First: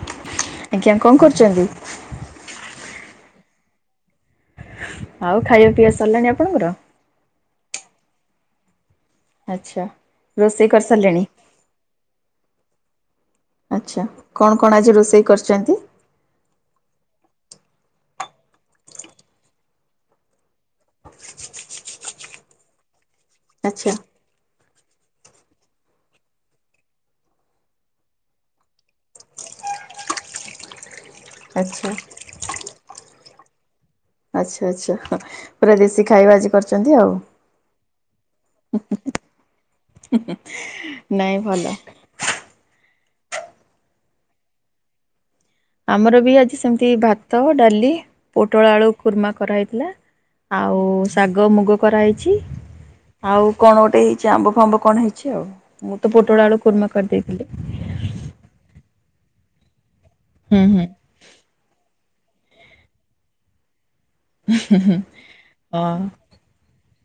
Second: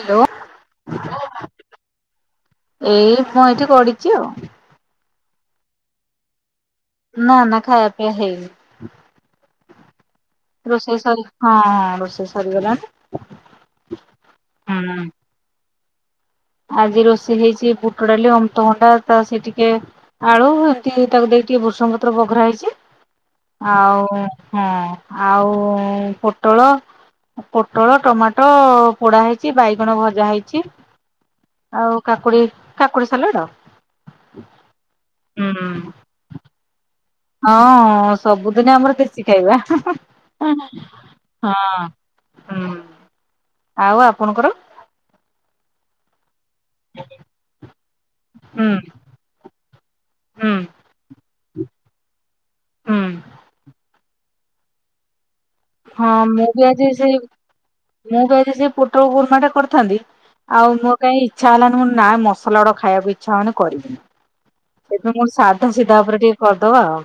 Hello ଆଜ୍ଞା କଣ କରୁଛନ୍ତି? ଏଇ ମୁଁ ଏଇଠି ଗଡିଛି ଆଉ। ଆଉ ଖାଇବା ପିଇବା ସରିଲାଣି ଆପଣଙ୍କର? ନା ନା ଖାଇବା ପିଇବା ହେଇନି। ଆଚ୍ଛା ରୋଷେଇ କରସିଲଣି? ହଁଁ ରୋଷେଇ ସରିଗଲାଣି। ଆଚ୍ଛା କଣ କଣ ଆଜି ହୁଁ। ରୋଷେଇ କରିଛନ୍ତି? ଆଜି ରୋଷେଇ ହେଇଛି ବୁଟ ଡାଲି ଅମୁତଭଣ୍ଡା ତା ସେ ଟିକେ ଆଳୁ ତାକୁ ଦେଇକି ଟିକେ ବୃଷଙ୍ଗ ପତ୍ର ବଘରା ହେଇଛି ଆଚ୍ଛା ଆଉ ହଁ ଆଉ ପୋଟଳ ପୋଟଳ ଟମାଟୋ ପୋଡା ହେଇଛି ବାଇଗଣ ଭଜା ହେଇଛି। ଆଛା ଆଉ କାକୁଡି କାକୁଡି ସାଲାଡ ଆଛା ଆଛା ହୁଁ ପୁରା ଦେଶୀ ଖାଇବା ଆଜି କରିଛନ୍ତି ଆଉ। ହଁ ସବୁଦିନେ ଆମର କିଛି ଖାଇବା ନାଇଁ ହଁ ଭଲ। ହୁଁ ଆଉ ଆପଣଙ୍କର? ଆମର ବି ଆଜି ସେମିତି ଭାତ ଡାଲି ହୁଁ ପୋଟଳ ଆଳୁ କୁର୍ମା କରାହୋଇଥିଲା। ହୁଁ ଆଉ ଶାଗ ମୁଗ କରାହେଇଛି ହୁଁ। ଆଉ କଣ ଗୋଟେ ଜମ୍ବୁ ଫାମ୍ବୁ କଣ ହେଇଛି ଆଉ ମୁଁ ତ ହଁ ପୋଟଳ ଆଳୁ ବି ଆଜି କୁର୍ମା ସେ କରିଦେଇଥିଲି। ମୁଁ ତ ଆଜି ସେ ପୋଟ ଗୁର୍ମା ଟା କରିଥାନ୍ତି ହୁଁ ଆଉ ହୁଁ ମୋ କାଇଁ ଇଛା ହେଲାନି ମୁଁ ନା ମସଲା ଗୋଡ଼ା ଖାବାକୁ ଇଛା ହଉନି କରିବିନି। ଏଥର ସାଧା ସିଧା ଉପରେ ହଁ। ଟିକେ କରିଦବା ଆଉ।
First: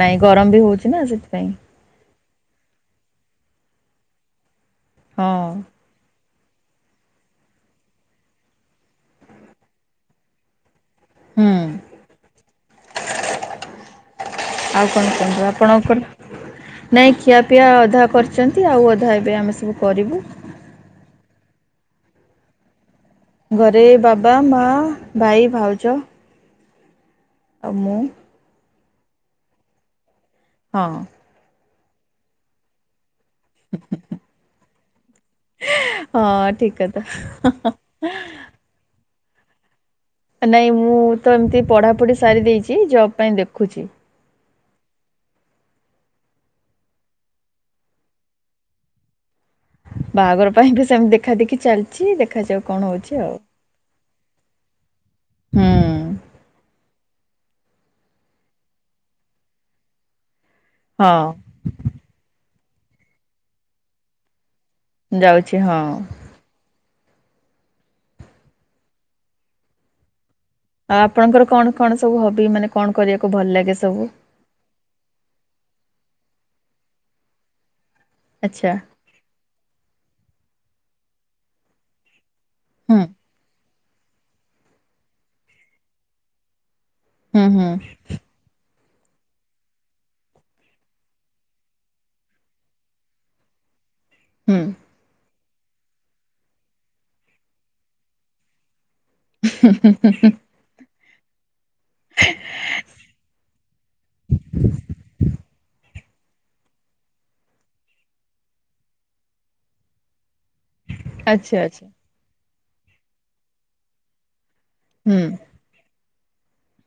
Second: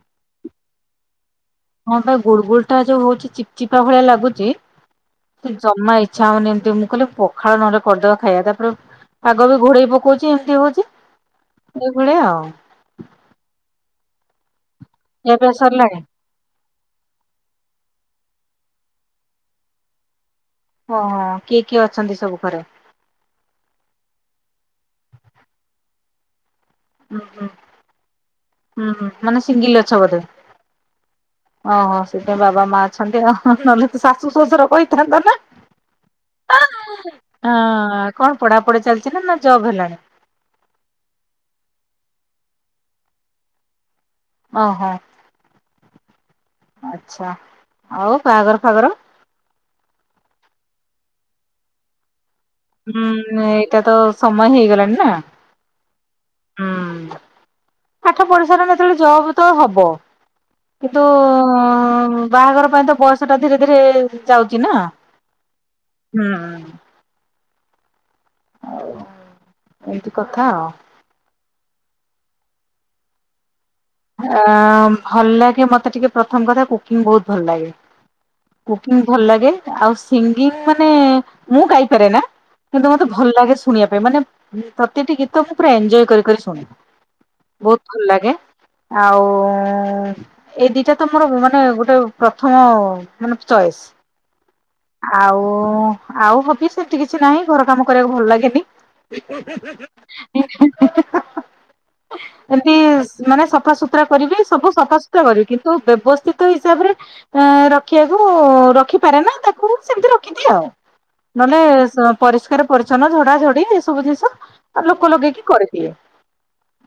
ନାଇଁ ଗରମ ବି ହଉଛି ନା ସେଥିପାଇଁ। ହଁ ପାଇଁ ଗୁଡ ଗୁଳ ଟା ଯୋଉ ହଉଛି ଚିପ ଚିପା ଭଳିଆ ଲାଗୁଛି ସେ ହଁ। ଜମା ଇ ଇଛା ହଉନି ଏମିତି ମୁଁ କହିଲେ ପଖାଳ ନହଲେ କରିଦବା ଖାଇବା ତାପରେ ପାଗବି ଘୋଡେଇ ପକଉଛି ଏମତି ହଉଛି ହୁଁ ସେଇଭଳିଆ ଆଉ। ଆଉ କଣ ଖିଆ କୁହନ୍ତୁ ପିଆ ସରିଲାଣି ଆପଣଙ୍କର? ନାଇଁ ଖିଆପିଆ ଅଧା କରିଛନ୍ତି ଆଉ ଅଧା ଏବେ ଆମେ ସବୁ କରିବୁ। ହଁ କିଏ କିଏ ଅଛନ୍ତି ସବୁ ଘରେ? ଘରେ ବାବା ମା ଭାଇ ଭାଉଜ। ହୁଁ ହୁଁ। ଆଉ ମୁଁ। ଉ ହୁଁ ମାନେ ସିଙ୍ଗିଲ ଅଛ ବୋଧେ? ହଁ। ଓହୋ ସେଥିଇଁ ବାବା ମା ଅଛନ୍ତି ନହେଲେ ତ ଶାଶୁ ଶ୍ୱଶୁର କହିଥାନ୍ତା ନା? ହଁ ଠିକ କଥା [unintelligible] ପଢା ପଢି ଚାଲିଛି ନା ଜବ୍ ହେଲାଣି? ନାଇଁ ମୁଁ ତ ଏମିତି ପଢ଼ାପଢ଼ି ସାରି ଦେଇଛି ଜବ ପାଇଁ ଦେଖୁଛି। ଓହୋ ଆଛା ଆଉ ବାହାଘର ଫାଘର? ବାହାଘର ପାଇଁ ତ ସେମିତି ଦେଖା ଦେଖି ଚାଲିଛି ଦେଖାଯାଉ। କଣ ହୁଁ ହଉଛି ଆଉ। ଉ ଏଇଟା ତ ସମୟ ହେଇଗଲାଣି ନା? ହୁଁ ହୁଁ ପାଠ ପଡିଶାର ଯେତେବେଳେ ଜବ ତ ହବ। କିନ୍ତୁ ହଁ ବାହାଘର ପାଇଁ ତ ବଇସା ଟା ଧୀରେ ଧୀରେ ଯାଉଛି ନା? ଯାଉଛି ହଁ। ହୁଁ। ଏମତି କଥା ଆଉ। ଆଉ ଆପଣଙ୍କର କଣ କଣ ସବୁ ହବି ମାନେ କଣ କରିବାକୁ ଭଲ ଲାଗେ ସବୁ? ଆ ଭଲ ଲାଗେ ମତେ ଟିକେ ପ୍ରଥମ କଥା କୁକିଂ ବହୁତ ଭଲ ଲାଗେ ଆଚ୍ଛା କୁକିଂ ଭଲ ଲେ ଆଉ ସିଙ୍ଗିଙ୍ଗ ମାନେ ମୁଁ ଗାଇପାରେ ନା କିନ୍ତୁ ହୁଁ ମତେ ଭଲ ଲାଗେ ଶୁ ଶୁଣିବା ପାଇଁ ମାନେ ପ୍ରତିଟି ଗୀତ ମୁ ପୁରା ଏନଜୟ କରିି କରି ଶୁଣେ ହୁଁ ହୁଁ ବହୁତ ଭଲ ଲାଗେ। ଆଉ ଉଁ ଉଁ। ଏଇ ଦିଟା ତ ମୋର ମାନେ ଗୋଟେ ପ୍ରଥମ ମାନେ ଚଏସ୍। ହୁଁ ଆଉ ଆଉ ହବି ସେମିତି କିଛି ନାଇଁ ଘର କାମ କରିବାକୁ ଭଲ ଲାଗେନି। ହୁଁ ହୁଁ ହୁଁ ହୁଁ। ଉଁ ହା ହା ହା ଏମିତି। ମାନେ ସଫାସୁତୁରା କରିବି ସବୁ ସଫାସୁତୁରା କରିବି କିନ୍ତୁ ବ୍ୟବସ୍ଥିତ ହିସାବରେ ଆଁ ରଖିଆକୁ ରଖିପାରେ ନା ତାକୁ ସେମିତି ରଖିଦିଏ ଆଉ। ଆଚ୍ଛା ନହେଲେ ଆଚ୍ଛା ପରିଷ୍କାର ପରିଚ୍ଛନ୍ନ ଝଡା ଝଡି ଏସବୁ ଜିନିଷ ଲୋକ ହୁଁ। ଲଗେଇକି କରିଦିଏ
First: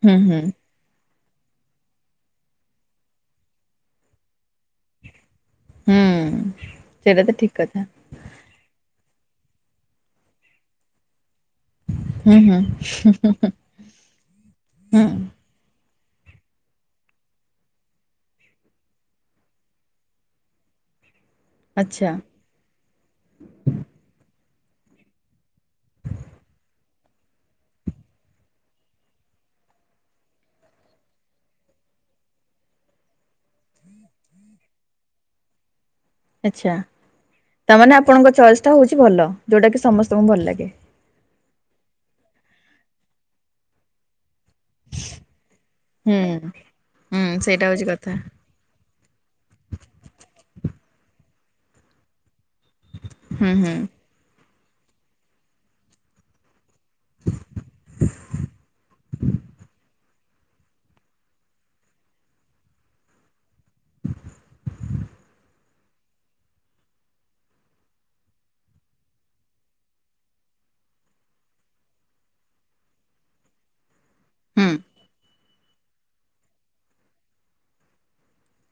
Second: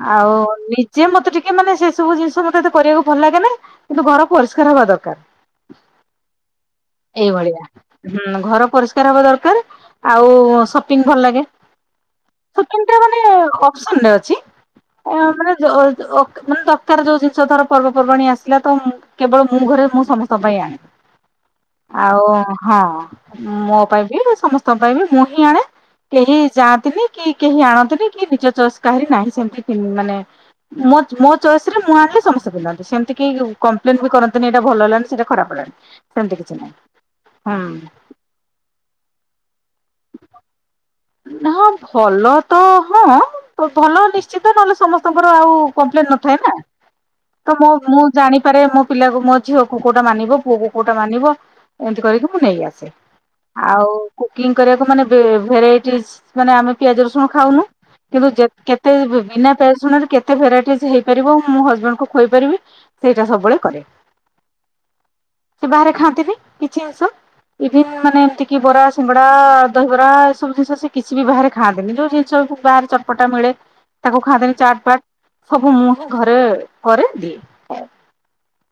ହୁଁ ହୁଁ ଆଉ ନି ଯେ ମତେ ଟିକେ ମାନେ ସେ ସବୁ ଜିନିଷ ମତେ ଏତେ କରିବାକୁ ଭଲ ଲାଗେନି କିନ୍ତୁ ଘର ପରିଷ୍କାର ହବା ଦରକାର। ହୁଁ ସେଇଟା ତ ଠିକ ଏଇଭଳିଆ କଥା। ହୁଁ ଘର ପରିଷ୍କାର ହବା ଦରକାର ଆଉ ସପିଙ୍ଗ ଭଲ ଲାଗେ। ହୁଁ ହୁଁ କୁକିଂଟା ମାନେ ଅପସନରେ ଅଛି ହୁଁ ଏ ମାନେ ଅ ଅକ୍ ମାନେ ଦରକାର ଯୋଉ ଜିନିଷ ଧର ପର୍ବପର୍ବାଣୀ ଆସିଲା ତ ମୁ କେବଳ ମୁଁ ଘରେ ମୁଁ ସମସ୍ତଙ୍କ ପାଇଁ ଆଣେ। ଆଚ୍ଛା ଆଉ ହଁ ମୋ ପାଇଁ ବି ସମସ୍ତଙ୍କ ପାଇଁ ବି ମୁଁ ହିଁ ଆଣେ। କେହି ଯାଆନ୍ତିନି କି କେହି ଆଣନ୍ତିନି କି ନିଜ ଚୟେସ୍ କାହାରି ନାହିଁ ସେମତି ମାନେ ମୋ ମୋ ଚଏସ ରେ ମୁଁ ଆଣିଲେ ସମସ୍ତେ ପିନ୍ଧନ୍ତି ସେମିତି କେହି କମ୍ପ୍ଲେନ ବି କରନ୍ତିନି ଏଇଟା ଭଲ ହେଲାନି ସେଟା ଖରାପ ହେଲାନି। ସେମିତି କିଛି ଆଛା ନାହିଁ ତାମାନେ ହୁଁ ଆପଣଙ୍କ ଚଏସ୍ ଟା ହଉଛି ଭଲ ଯୋଉଟା କି ସମସ୍ତଙ୍କୁ ଭଲ ଲାଗେ। ହଁ ଭଲ ତ ହଁ ଭଲ ନିଶ ଚିତ ନହେଲେ ସମସ୍ତଙ୍କର ଆଉ କମ୍ପ୍ଲେନ ହୁଁ ନଥାଏ ନା ହୁଁ ତ ସେଇଟା ମୁଁ ହଉଛି ମୁଁ କଥା ଜାଣି ପାରେ ମୋ ପିଲାକୁ ମୋ ଝିଅ କୁ କୋଉଟା ମାନିବ ପୁଅ କୋଉଟା ମାନିବ ଏନ୍ତି କରିକି ମୁଁ ନେଇ ଆସେ। ହୁଁ ହୁଁ ଆଉ କୁକିଂ କରିବାକୁ ମାନେ ବେ ଭେରାଇଟି ମାନେ ଆମେ ପିଆଜ ରସୁଣ ଖାଉନୁ। କିନ୍ତୁ ଯେ କେତେ ବିନା ପିଆଜ ରସୁଣ ରେ କେତେ ଭେରାଇଟି ଯେ ହେଇପାରିବ ମୁ ମୋ ହଜବେଣ୍ଡ ଙ୍କୁ ଖୁଆଇ ପାରିବି ସେଇଟା ସବୁବେଳେ କରେ। [inaudible] ସେ ବାହାରେ ଖାଆନ୍ତିନି କିଛି ଜିନିଷ। ଇଭିନ୍ ମାନେ ଏମିତି କି ବରା ସିଙ୍ଗଡ଼ା ଦହିବରା। ସବୁ ଜିନିଷ ସେ କିଛି ବି ବାହାରେ ଖାଆନ୍ତିନି ଯୋଉ ଜିନିଷକୁ ବାହାରେ ଚଟପଟା ମିଳେ। ତାକୁ ଖାଆନ୍ତିନି ହୁଁ ଚାଟ୍ ପାଟ ସବୁ ମୁଁ ହିଁ ଘରେ କରେ।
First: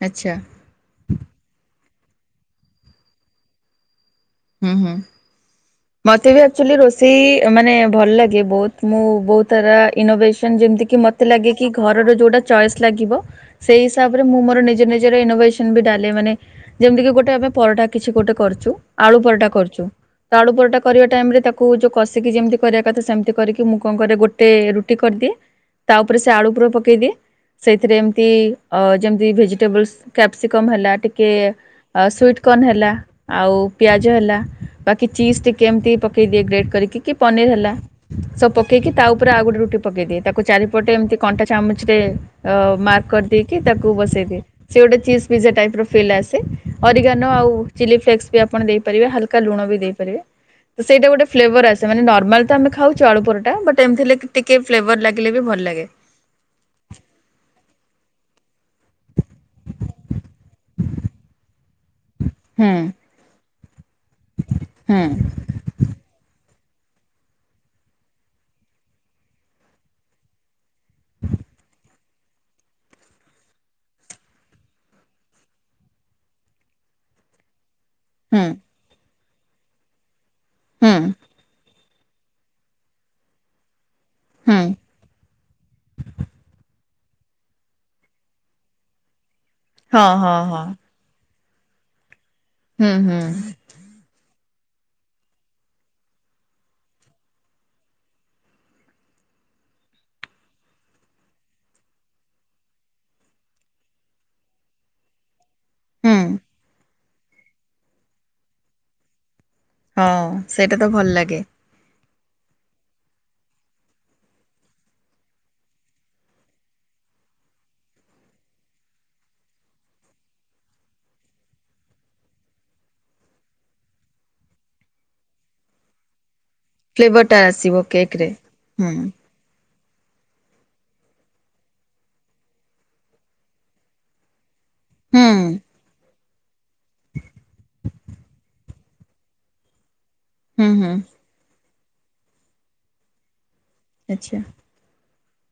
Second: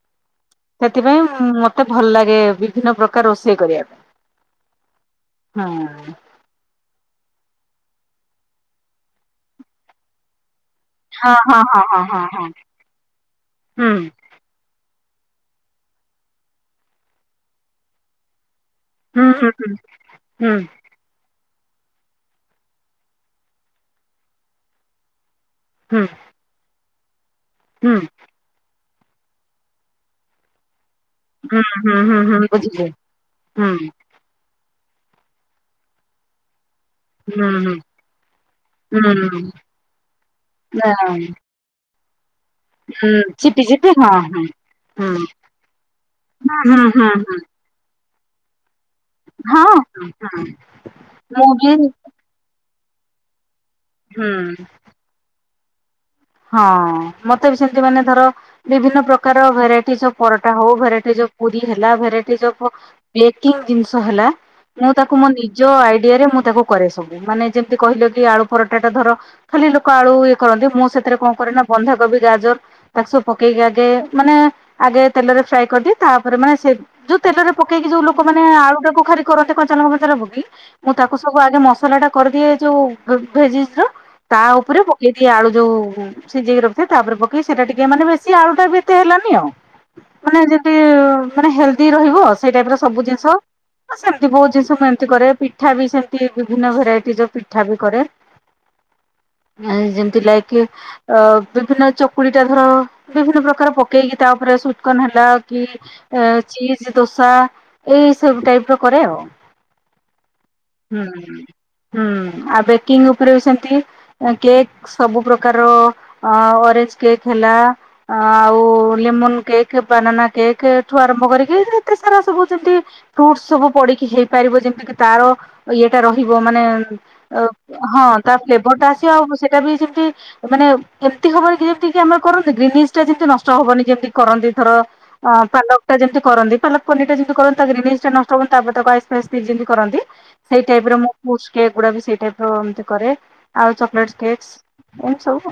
ଆଚ୍ଛା। ସେଥିପାଇଁ ମତେ ଭଲ ଲାଗେ ବିଭିନ୍ନ ପ୍ରକାର ରୋଷେଇ କରିଆ ପାଇଁ। ହୁଁ ହୁଁ ହଁ। ମତେ ବି ରୋଷେଇ ମାନେ ଭଲ ଲାଗେ ବହୁତ ମୁଁ ବହୁତ ଥର ଇନୋଭସନ ଯେମତି ମତେ ହଁ ଲାଗେ ହଁ କି ହଁ ହଁ ଘରର ହଁ ଯୋଉଟା ହଁ ଚଏସ୍ ଲାଗିବ ସେଇ ହୁଁ ହିସାବରେ ମୁଁ ମୋର ନିଜ ନିଜର ଇନୋଭେ ନ ବି ଡାଲେ ମାନେ ଯେମିତି କି ଗୋଟେ ଆମେ ପରଟା କିଛି ଗୋଟେ କରୁଚୁ ଆଳୁ ହୁଁ ପରଟା ହୁଁ ହୁଁ। କରୁ ଚୁତ ଆଳୁ ହୁଁ ପରଟା କରିବା ଟାଇମ ରେ ତାକୁ ଯଉ କଷିକି ଯେମିତି କରିବା କଥା ସେମିତି କରିକି ମୁଁ କଣ କରେ ଗୋଟେ ରୁଟି କରିଦିଏ। ତା ହୁଁ ଉପରେ ସେ ଆଳୁ ପୁର ପକେଇଦିଏ ହୁଁ ସେଇଥିରେ ଏମିତି ଅ ଯେମିତି ଭେଜିଟେବଲ୍ସ କ୍ୟାପ୍ସିକମ୍ ହେଲା ଟି କିଏ ହୁଁ ହୁଁ ହୁଁ ସୁଇଟ ହୁଁ କର୍ନ ବୁଝିଲି ହେଲା ଆଉ ହୁଁ ଜ ହେଲା ବାକି ଚିଜ୍ ଟିକିଏ ଏମିତି ପକେଇଦିଏ ଗ୍ରେଡ଼୍ କରିକି। କି ପନିର ହୁଁ ହେଲା ହୁଁ। ସବୁ ପକେଇକି ତା ଉପରେ ଆଉ ହୁଁ ଗୋଟେ ରୁଟି ପକେଇ ଦିଏ ତାକୁ ଚାରିପଟେ ଏମତି କଣ୍ଟା ଚାମଚ ରେ ଅ ମାର୍କ ହୁଁ କରିଦେଇକି ଚିପି ତାକୁ ଚିପି ହଁ ବସେଇଦିଏ। ହଁ। ସେ ଗୋଟେ ହୁଁ ଚିଜ୍ ପିଜା ଟାଇପର ଫିଲ୍ ଆସେ ହୁଁ ହୁଁ ଅରିଗାନ ହୁଁ ଆଉ ଚିଲି ଫ୍ଲେକ୍ସ୍ ବି ଆପଣ ଦେଇପାରିବେ ହାଲକା ଲୁଣ ହଁ ବି ଦେଇପାରିବେ ତ ସେଇଟା ଗୋଟେ ମୁଁ ଫ୍ଲେଭର୍ ବି ଆସେ ମାନେ ନର୍ମାଲ ତ ଆମେ ଖାଉଚୁ ଆଳୁପରଟା, ବଟ୍ ଏମତି ହେଲେ ହୁଁ। ଟିକେ ଫ୍ଲେଭର୍ ଲାଗିଲେ ବି ଭଲ ଲାଗେ। ହଁ, ମତେ ବି ସେମତି ମାନେ ଧର ବିଭିନ୍ନ ପ୍ରକାର ଭେରାଇଟି ଯୋଉ ପରଟା ହୋଉ ଭେରାଇଟିଯୋଉ ପୁରୀ ହେଲା ଭେରାଇ ହୁଁ [unintelligible] ବେକିଂ ଜିନଷ ହେଲା ମୁଁ ହୁଁ ତାକୁ ମୋ ନି ନିଜ ଆଇଡିଆରେ ମୁଁ ତାକୁ କରେ ସବୁ। ମାନେ ଯେମତି କହିଲ କି ଆଳୁ ପରଟା ଟା ଧର ଖାଲି ଲୋକ ଆଳୁ ଇଏ କରନ୍ତି ମୁଁ ସେଥିରେ କଣ କରେ ନା ବନ୍ଧାକୋବି ଗାଜର ତାକୁ ସବୁ ପକେଇକି ଆଗେ ମାନେ ଆଗେ ତେଲରେ ଫ୍ରାଏ କରଦିଏ ତାପରେ ମାନେ ସେ ଯୋଉ ତେଲରେ ପକେଇକି ଯୋଉ ଲୋକ ମାନେ ଆଳୁଟାକୁ ଖାରି କରନ୍ତି କଞ୍ଚା ଲଙ୍କା ଫଙ୍କା ଲଙ୍କା ପକେଇ ମୁଁ ହୁଁ ତାକୁ ସବୁ ଆଗେ ମସଲା ଟା କରିଦିଏ ଯୋଉ ଭେଜିଜ୍ ର ତା ହୁଁ ହୁଁ ଉପରେ ପକେଇ ଦିଏ ଆଳୁ ଯୋଉ ସିଜେଇ କି ରଖିଥାଏ, ତାପରେ ପକେଇ ସେଟା ଟିକେ, ମାନେ ବେଶୀ ଆଳୁ ଟା ବେଶୀ ଏତେ ହେଲାନି ଆଉ। ହଁ ହଁ ମାନେ ହଁ ଯେନ୍ତି ମାନେ ହେଲ୍ଦି ରହିବ ସେ ଟାଇପ ର ହୁଁ ସବୁ ହୁଁ ଜିନ୍ଷ ସେମତି ବହୁତ ଜିନ୍ଷ ମୁଁ ଏମତି କରେ। ପିଠା ବି ସେମତି ବିଭିନ୍ନ ଭେରାଇଟିଜ ପିଠା ବି କରେ। ନାଇ ଯେମତି ଲାଇକିି ଅ ବିଭିନ୍ନ ଚକୁଳି ଟାଇଫର, ବିଭିନ୍ନ ପ୍ରକାର ପକେଇକି ତା ଉପରେ ସୁତ୍କନ ହେଲା କି ହୁଁ ଚିଜ୍, ଦୋସା ଏଇ ସବୁ ଟାଇପ ର କରେ ଆଉ। ହଁ, ସେଇଟା ତ ହୁଁ ଭଲ୍ ଲାଗେ। ହୁଁ, ଆଉ ବେକିଂ ଉପରେ ବି ସେମତି କେକ୍ ସବୁପ୍ରକ୍ କାର ଆଉ ଅରେଜ୍ କେକ୍ ହେଲା ଆଉ ଲେମୋନ୍ କେକ୍, ବାନାନା କେକ୍, ଏଠୁ ଆରମ୍ଭ କରିକି ଏତେ ସାରା ସବୁ ଯେମତି ଫ୍ରୁଟ୍ସ୍ ସବୁ ପଡିକି ହେଇପାରିବ ଯେମତି କି ତାର ଇଏଟା ରହିବ ମାନେ ଫ୍ଲେଭର ଟା ଆସିବ କେକ୍ ହଁ ରେ। ତା ଫ୍ଲେଭର୍ ହୁଁ ଟା ଆସିବ, ହୁଁ ଆଉ ସେଟା ବି ଯିମ୍ତି ମାନେ ଏମ୍ତି ହବନି କି ଯେମତିକି ଆମର କରନ୍ତି ଗ୍ରିନିସ୍ ଟା ଯେମିତି ନଷ୍ଟ ହବନି ଯେମତି କରନ୍ତି ଥର ଆ [unintelligible] ଯେମିତି କରନ୍ତି ପାଲକ୍ ପନିର୍ ଟା ଯେମତି କରନ୍ତି ତା ଗ୍ରିନିସ୍ ଟା ନଷ୍ଟ ହବନି ତାପରେ ତାକୁ ଆଇସ୍ ଫାଇସ୍ ଯେମ୍ତି କରନ୍ତି ସେଇ ହୁଁ ହୁଁ ଟାଇପ ର ମୁଁ ଫ୍ରୁଟ୍ସ୍ କେକ୍ ଗୁଡା ବି ସେଇ ଟାଇପ ର ଏମ୍ତି କରେ ଆଉ ଚକଲେଟ୍ସ୍ କେକ୍ସ୍ ସବୁ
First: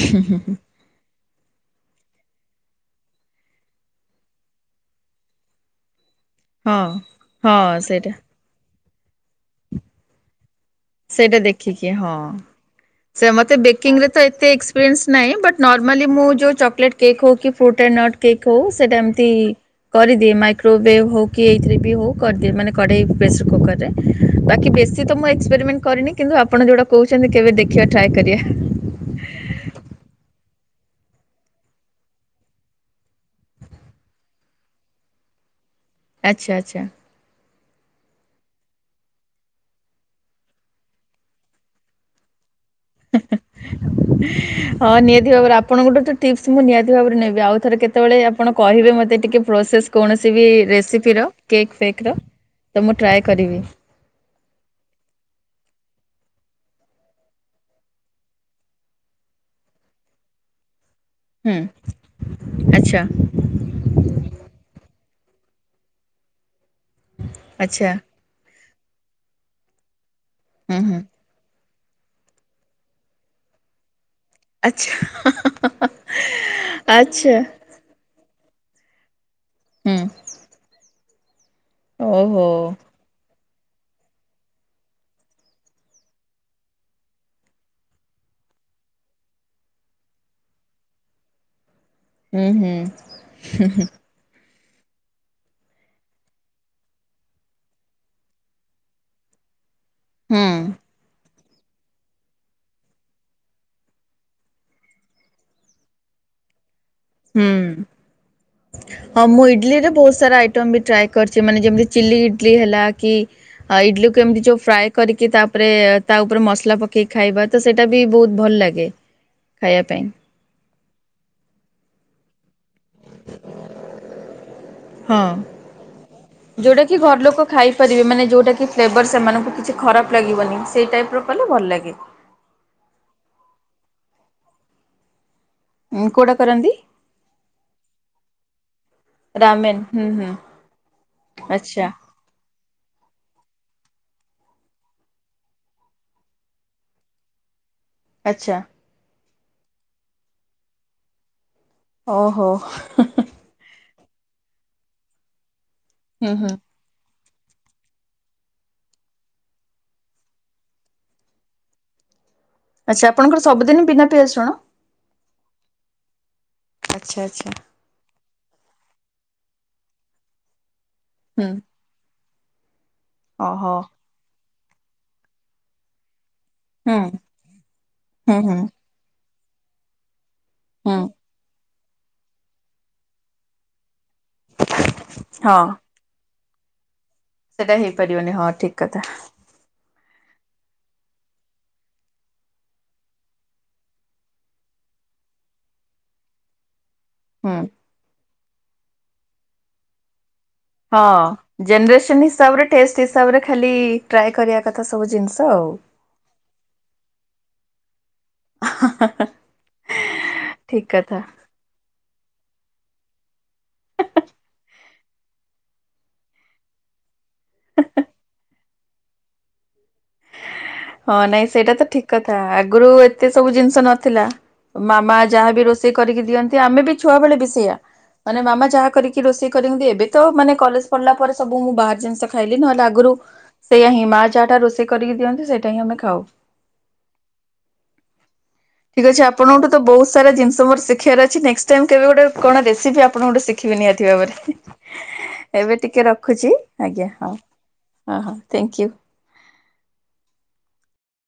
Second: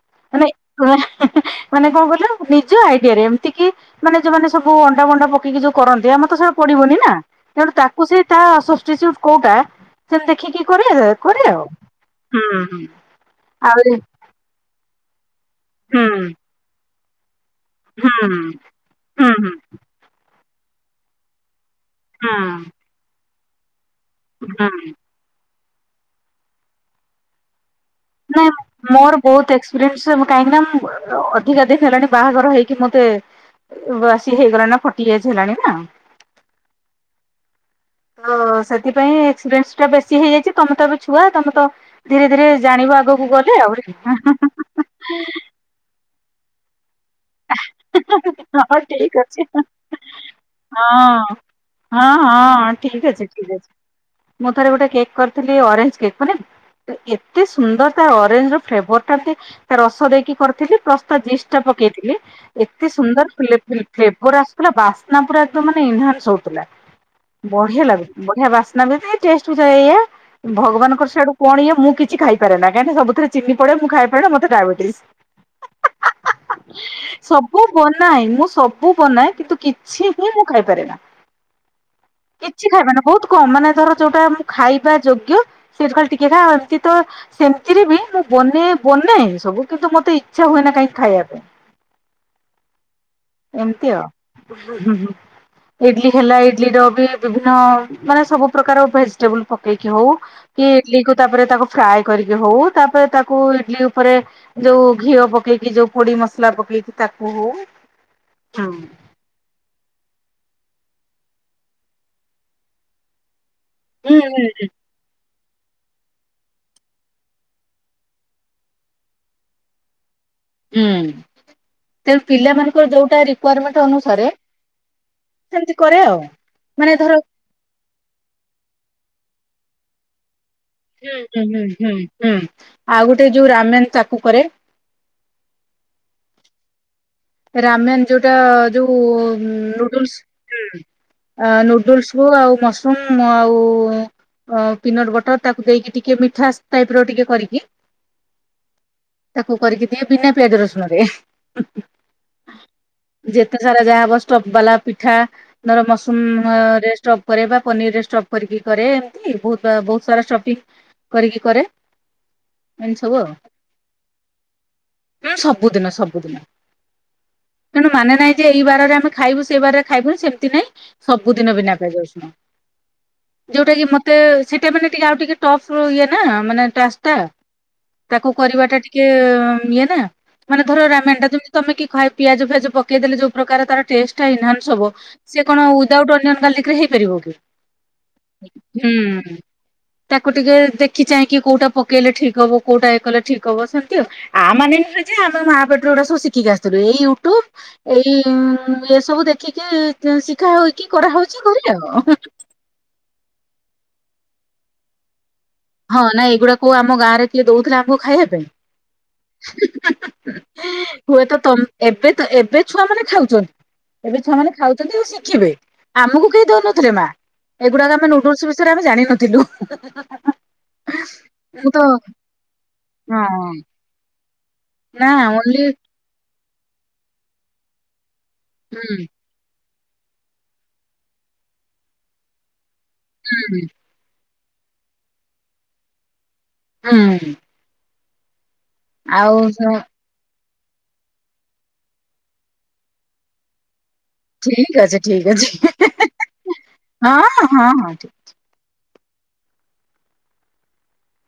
ହୁଁ, ହୁଁ, ହୁଁ। ଉହେଁହେଁ, ହେଁ ମାନେ କଣ କଇଲ ନିଜ ଆଇଡିଆରେ ଏମତି କି ମାନେ ଯୋଉମାନେ ସବୁ ଅଣ୍ଡା, ବଣ୍ଡା ପକେଇ କି ଯୋଉ କରନ୍ତି ଆମର୍ ତ ସେଵ୍ ହଁ ପଡିବନି ନା ତେଣୁ ହଁ ତାକୁ ସେଇଟା ସେ ତା ସୋଷ୍ଟିଚ୍ୟୁଜ୍ କୋଉଟା ସେମତି ଦେଖିକି କୋରିଆ ସେଇଟା କୋରିଆଓ ଦେଖିକି ହଁ। ହୁଁ, ହୁଁ। ସେ ମୋତେ ଆହୁରି ବେକିଂ ରେ ତ ଏତେ ଏକ୍ସପ୍ରେନ୍ସ ନାହିଁ ବଟ୍ ନର୍ମାଲି ହୁଁ ମୁଁ ଯୋଉ ଚକ୍ଲେଟ୍ କେକ୍ ହୋଉ କି ଫ୍ରୁଟ୍ ଆ ହୁଁ ନଟ୍ ହୁଁ କେକ୍ ହୋଉ ସେଇଟା ଏମତି ହୁଁ କରିଦିଏ ମାଇକ୍ରୋୱେଭ୍ ହୋଉ କି ଏଇଥିରେ ବି ହୋଉ ହୁଁ କରଦିଏ ମାନେ କଢେଇ ପ୍ରେସର କୁକରରେ ବାକି ହୁଁ ବେଶୀ ତ ମୁଁ ଏକ୍ସପେରିମେଣ୍ଟ୍ କରିନି, କିନ୍ତୁ ଆପଣ ଯୋଉଟା କହୁଛନ୍ତି କେବେ ଦେଖିବା ଟ୍ରାଏ ନାଇଁ କରିବା। ମୋର ବହୁତ ଏକ୍ସପ୍ରେନ୍ସ୍ ମୁଁ କାହିଁକି ନା ମୁଁ [unintelligible] ଅଧିକା ଦିନ୍ ହେଲାଣି ବାହାଘର ହେଇକି ମୋତେ ବୟାସି ହେଇଗଲାଣି ନା ଫଟି ଏଜ୍ ହେଲାଣି ନା ଆଚ୍ଛା, ଆଚ୍ଛା! ଅଁ, ସେଥିପାଇଁ ଏକ୍ସପ୍ରେନ୍ସ୍ ଟା ବେଶୀ ହେଇଯାଇଚି, ତମେ ତ ଏବେ ଛୁଆ ତମେ ତ ଧୀରେ ଧୀରେ ଜାଣିବ ଆ କୁ ଗଲେ ଆଉ [unintelligible] ଆପଣଙ୍କୋଠୁ ଟିପ୍ସ୍ ମୁଁ ନିହାତି ଭାବରେ ନେବି ଆଉ ଥରେ କେତେବେଳେ ଆପଣ ହଁ କହିବେ ଠିକ ମତେ ଟିକେ ଅଛି। ପ୍ରୋସେସ୍ କୌଣସି ବି ରେସିପିର ହଁ କେକ୍ ଫେକ୍ ହଁ ର। ହଁ ତ ମୁଁ ଠିକ ଟ୍ରାଏ ଅଛି ଠିକ କରିବି। ଅଛି ମୁଁ ଥରେ ଗୋଟେ କେକ୍ କରଥିଲି ଅରେଂଚ୍ କେକ୍ ମାନେ ଏତେ ସୁନ୍ଦର ତା ଅରେଞ୍ଜ୍ ର ଫ୍ଲେଭର୍ ଟା ତା ରସ ଦେଇକି କରଥିଲି ପ୍ଲସ୍ ତା ଜିସ୍ ହୁଁ ଟା ପକେଇଥିଲି ଏତେ ଆଚ୍ଛା ସୁନ୍ଦର୍ ଫିଲେ, ଫିଲେ, ଫ୍ଲେଭର୍ ଆସଥୁଲା ବାସ୍ନା ପୁରା ଏକଦମ୍ ମାନେ ଇନହାନ୍ସ୍ ହଉଥିଲା ବଢ୍ୟା ଆଚ୍ଛା ଲାଗୁ ବଢିଆ ବାସ୍ନା ବି। ଚେଷ୍ଟ ବି ଏଆ। ହୁଁ ହୁଁ ଭଗବାନଙ୍କର ସେଆଡୁ ପଣି। ମୁଁ କିଛି ଖାଇପାରେ ନା। କାହିଁକି ସବୁଥିରେ ଚିନି ପଡେଁ। ମୁଁ ଖାଇ ଆଚଛା। ସବୁ ବନାଏ ମୁଁ ସବୁ ବନାଏ କିନ୍ତୁ ହୁଁ କିଛି ହିଁ ମୁଁ ଖାଇପାରେ ନା। ଓହୋ କିଛି ଖାଇବାନା, ବହୁତ କମ ମାନେ ଧର ଯୋଉଟା ଖାଇବା ଯୋଗ୍ୟ ସେଇଥୁରୁ ଖାଲି ଟିକେ ଖାଏ ଆ ଏମତିତ ସେମିତିରେ ବି ମୁଁ ବନେଇ, ବନେଇ ସବୁ। କିନ୍ତୁ ମତେ ଇଚ୍ଛା ହୁଏ ନା କାହିଁକି ଖାଇବା ପାଇଁ। ହୁଁ, ହୁଁ। ହୁଁ ଏମିତି ଆଉ। ଇଡଲି ହେଲା। ଇଡଲି ର ବି ବିଭିନ୍ନ, ମାନେ ସବୁ ପ୍ରକାର ଭେଜିଟେବୁଲ ପକେଇକି ହଉ ହୁଁ ହୁଁ କି ଇଡଲିକୁ ତାପରେ ତାକୁ ଫ୍ରାଏ କରିକି ହଉ, ତାପରେ ତାକୁ ଇଡଲି ଉପରେ ଯୋଉ ଘିଅ ପକେଇକି ଯୋଉ ପୋଡି ମସଲା ପକେଇକି ତାକୁ ହଉ ହୁଁ। ହୁଁ। ହଁ ମୁଁ ଇଡଲି ରେ ବହୁତ ସାରା ଆଇଟମ ବି ଟ୍ରାଏ କରିଛି। ମାନେ ଯେମିତି ଚିଲି ଇଡଲି ହେଲା କି ଆ ଇଡଲିକୁ ହୁଁ ହୁଁ କେମିତି ଯୋଉ ଫ୍ରାଏ କରିକି ତାପରେ ତା ଉପରେ ମସଲା ପକେଇକି ଖାଇବା ତ ସେଇଟା ବି ବହୁତ ଭଲ ଲାଗେ ଖାଇବା ପାଇଁ। ହୁଁ। ତେଣୁ ପିଲାମାନ ଙ୍କର ଯୋଉଟା ରିକ୍ଵାରମେଣ୍ଟ ଅନୁସାରେ ହଁ ସେମିତି କରେ ଆଉ। ଯୋଉଟା କି ମାନେ ଘର ଧର ଲୋକ ଖାଇପାରିବେ। ମାନେ ଯେଉଁଟାକି ଫ୍ଲେଭର୍ ସେମାନଙ୍କୁ କିଛି ଖରାପ ଲାଗିବନି ସେଇ ହୁଁ ଟାଇପର ହୁଁ କଲେ ଭଲ ହୁଁ ହୁଁ ଲାଗେ। ହୁଁ। ଆଉ ଗୋଟେ ଯୋଉ [unintelligible] ତାକୁ କରେ। ଉଁ କୋଉଟା କରନ୍ତି? ରାମେନ୍ ଯୋଉଟା ଯୋଉ ରାମେନ୍ ହୁଁ ହୁଁ ନୁଡୁଲସ ଆଚ୍ଛା ନୁଡୁଲସ ଆଉ ମସରୁମ ଆଉ ଅ ପିନଟ ବଟର ତାକୁ ଦେଇକି ଟିକେ ମିଠା ଟାଇପ ର ଟିକେ କରିକି ଆଛା। ତାକୁ କରିକି ଦିଏ ବିନା ପିଆଜ ରସୁଣ ରେ। ଓହୋ। ଯେତେ ସାରା ଯାହା ହବ ଷ୍ଟବ୍ ବାଲା ପିଠା ନହଲେ ହୁଁ ହୁଁ ମସୁମରେ ଷ୍ଟପ କରେ। ବା ପନିର ରେ ଷ୍ଟପ୍ କରିକି କରେ। ଏମତି ବହୁ ବହୁତ ସାରା ଷ୍ଟପିଙ୍ଗ କରିକି କରେ। ଏମିତି ଆଚ୍ଛା ସବୁ ଆଉ ଆପଣଙ୍କର ସବୁଦିନ ବିନା ପିଆଜ ରଶୁଣ? ସବୁଦିନ ସବୁଦିନ ଆଛା ଆଛା। ତେଣୁ ମାନେ ନାହିଁ ଯେ ଏଇ ବାରରେ ଆମେ ଖାଇବୁ, ସେଇ ବାରରେ ଖାଇବୁନୁ ସେମିତି ନାଇଁ। ହୁଁ ସବୁଦିନ ବିନା ପିଆଜ ରସୁଣ। ଯୋଉଟା ଓହୋ କି ମତେ ସେଇଟା ମାନେ ଟିକେ ଆଉ ଟିକେ ଟଫ ଇଏ ନା। ମାନେ ହୁଁ ଟାସ୍କ ଟା। ତାକୁ ହୁଁ ହୁଁ କରିବା ଟା ଟିକେ ଇଏ ନା। ମାନେ ଧର ହୁଁ ରାମେନ୍ ଟା ଯେମିତି ତମେ କି ଖାଇ ପିଆଜ ଫିଆଜ ପକେଇ ଦେଲେ ଯୋଉ ପ୍ରକାର ତାର ଟେଷ୍ଟ ଟା ଏନହାନ୍ସ ହବ ସେ ହଁ। କଣ ୱିଥ୍ ଆଉଟ୍ ଓନିଅନ୍ ଗର୍ଲିକ୍ ରେ ହେଇପାରିବ କି? ସେଟା ହେଇପାରିବନି ହଁ ଠିକ କଥା ତାକୁ ଟିକେ ଦେଖି ଚାହିଁକି କୋଉଟା ପକେଇଲେ ଠିକ ହବ କୋଉଟା ଏଇ କଲେ ଠିକ ହବ, ସେମିତି ଆଉ। ଆ ମାନେ ନୁହେଁ ଯେ ଆମେ ମା ପେଟରୁ ଏଗୁଡା ସବୁ ଶିଖିକି ଆସିଥିଲୁ। ଏଇ ୟୁଟୁବ ହୁଁ। ଏଇ ଏ ସବୁ ଦେଖିକି ଶିଖା ହଉ ହଁ। ଜେନେରେସନ ହିସାବରେ ଟଷ୍ଟ ହିସାବରେ ଖାଲି ଟ୍ରାଏ କରିବା କଥା ସବୁ ଜିନିଷ ଆଉ। ହଁ। ନାଇଁ ଏଇଗୁଡା କୋଉ ଆମ ଗାଁରେ କିଏ ଦଉଥିଲା ଆମକୁ ଖାଇବା ପାଇଁ? ଠିକ କଥା। ହୁଏତ ତମ ଏବେ ଏବେ ଛୁଆ ମାନେ ଖାଉଚନ୍ତି। ଏବେ ଛୁଆମାନେ ଖାଉଚନ୍ତି ଉ ଶିଖିବେ। ଆମକୁ କେହି ଦଉନଥିଲେ ମା। ଏଇଗୁଡାକ ଆମେ ନୁଡୁଲସ ବିଷୟରେ ଆମେ ଜାଣିନଥିଲୁ। ହଁ ନାଇଁ ସେଇଟା ତ ଠିକ କଥା। ଆଗରୁ ଏତେ ହଁ ସବୁ ଜିନିଷ ନଥିଲା। ନା ମାମା ଓନ୍ଲି ଯାହାବି ରୋଷେଇ ଦିଅନ୍ତି ଆମେ ବି ଛୁଆ ବେଳେ ବି ସେଇଆ। ମାନେ ମାମା ଯାହା ହୁଁ କରିକି ରୋଷେଇ କରନ୍ତି ଏବେ ତ ମାନେ କଲେଜ ପଢିଲା ପରେ ସବୁ ମୁଁ ବାହାର ଜିନିଷ ଖାଇଲି। ନହେଲେ ଆଗରୁ ହୁଁ। ଏ ଆ ହିଁ ମା ଯହା ଟା ରୋଷେଇ କରିକି ଦିଅନ୍ତି ସେଟା ହିଁ ଆମେ ଖାଉ। ହୁଁ। ଠିକ ଅଛି ଆଉ ଆପଣଙ୍କଠୁ ତ ବହୁତ ସାରା ଜିନିଷ ମୋର ଶଖିବାର ଅଛି। ନେକ୍ସଟ୍ ଟାଇମ୍ କେବେ ଗୋଟେ କଣ ରେସିପି ଆପଣ ସିଖି ଶିଖିବି ନିହାତି ଭାବରେ ଠିକ ଅଛି ଠିକ ଅଛି ଏବେ ଟିକେ ରଖୁଛି ଆଜ୍ଞା ହଁ ହ ହଁ। Thank you.